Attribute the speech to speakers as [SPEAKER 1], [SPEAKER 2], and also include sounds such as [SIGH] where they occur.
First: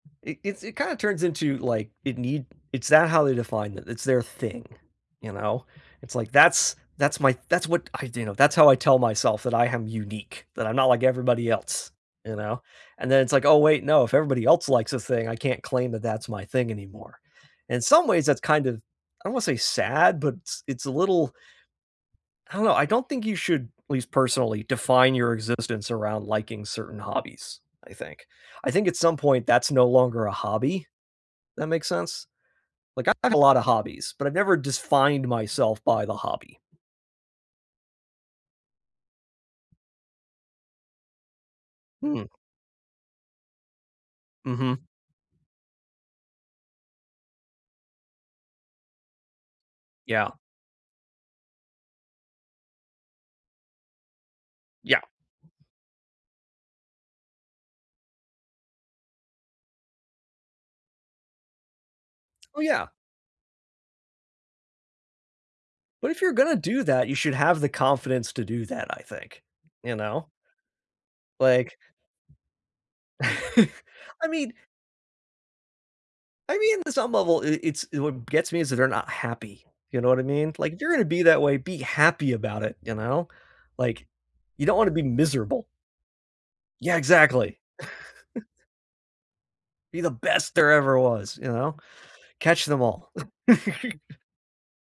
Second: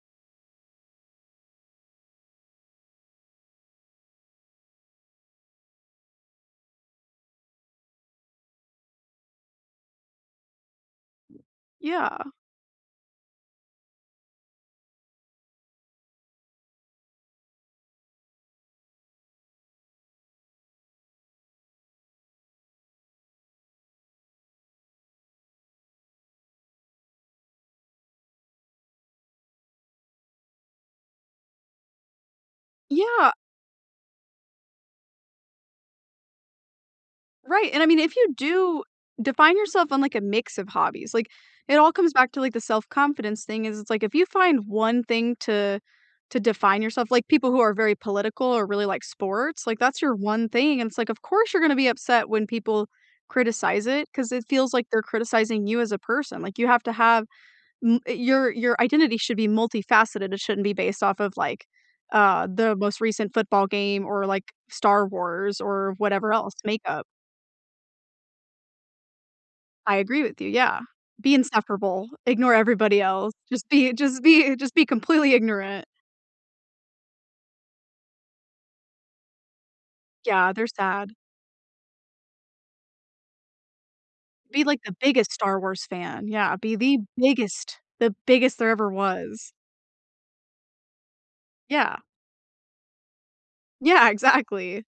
[SPEAKER 1] It it's it kinda turns into, like it need it's that how they define it it's their thing, you know? It's, like, that's that's my that's what I do you know, that's how I tell myself that I am unique, that I'm not like everybody else,
[SPEAKER 2] Yeah.
[SPEAKER 1] you know, and then it's, like, "Oh, wait. No. If everybody else likes this thing, I can't claim that that's my thing anymore." In some ways, that's kind of, I don't wanna say sad, but s it's a little I don't know, I don't think you should at least personally define your existence around liking certain hobbies, I think I think at some point, that's no longer a hobby, that makes sense? Like, I
[SPEAKER 2] Yeah.
[SPEAKER 1] have a lot of hobbies, but I've never defined myself by the hobby.
[SPEAKER 2] Right, and I mean, if you do define yourself on, like, a mix of hobbies, like, it all comes
[SPEAKER 1] Hmm.
[SPEAKER 2] back to, like, the self confidence thing is it's, like, if you find
[SPEAKER 1] Mhm.
[SPEAKER 2] 1 thing to to define yourself like, people who are very political or really like sports, like, that's your
[SPEAKER 1] Yeah.
[SPEAKER 2] one thing, and it's, like, of course you're gonna be upset when people criticize it, 'cause it feels, like, they're
[SPEAKER 1] Yeah.
[SPEAKER 2] criticizing you as a person, like, you have to have m eh your your identity should be multifaceted it shouldn't be based off of, like, uh,
[SPEAKER 1] Oh,
[SPEAKER 2] the
[SPEAKER 1] yeah.
[SPEAKER 2] most recent football game or, like, Star Wars or
[SPEAKER 1] But if
[SPEAKER 2] whatever
[SPEAKER 1] you're
[SPEAKER 2] else
[SPEAKER 1] gonna do
[SPEAKER 2] Makeup
[SPEAKER 1] that you should have the confidence to do that, I think,
[SPEAKER 2] I
[SPEAKER 1] you
[SPEAKER 2] agree
[SPEAKER 1] know?
[SPEAKER 2] with you. Yeah, be
[SPEAKER 1] Like
[SPEAKER 2] insufferable, ignore everybody else. Just
[SPEAKER 1] [CHUCKLES]
[SPEAKER 2] be just
[SPEAKER 1] I mean
[SPEAKER 2] be just be completely ignorant.
[SPEAKER 1] I mean, in some level, i it's it what gets me is that they're not happy, you know what I
[SPEAKER 2] Yeah,
[SPEAKER 1] mean?
[SPEAKER 2] they're
[SPEAKER 1] Like, "You're gonna
[SPEAKER 2] sad.
[SPEAKER 1] be that way, be happy about it, you know?" Like,
[SPEAKER 2] Be,
[SPEAKER 1] "You don't
[SPEAKER 2] like,
[SPEAKER 1] wanna
[SPEAKER 2] the
[SPEAKER 1] be
[SPEAKER 2] biggest Star
[SPEAKER 1] miserable."
[SPEAKER 2] Wars fan. Yeah, be
[SPEAKER 1] Yeah,
[SPEAKER 2] the
[SPEAKER 1] exactly.
[SPEAKER 2] biggest the biggest
[SPEAKER 1] [CHUCKLES]
[SPEAKER 2] there ever was.
[SPEAKER 1] Be the best there ever was, you know?
[SPEAKER 2] Yeah.
[SPEAKER 1] Catch them all.
[SPEAKER 2] Yeah,
[SPEAKER 1] [CHUCKLES]
[SPEAKER 2] exactly.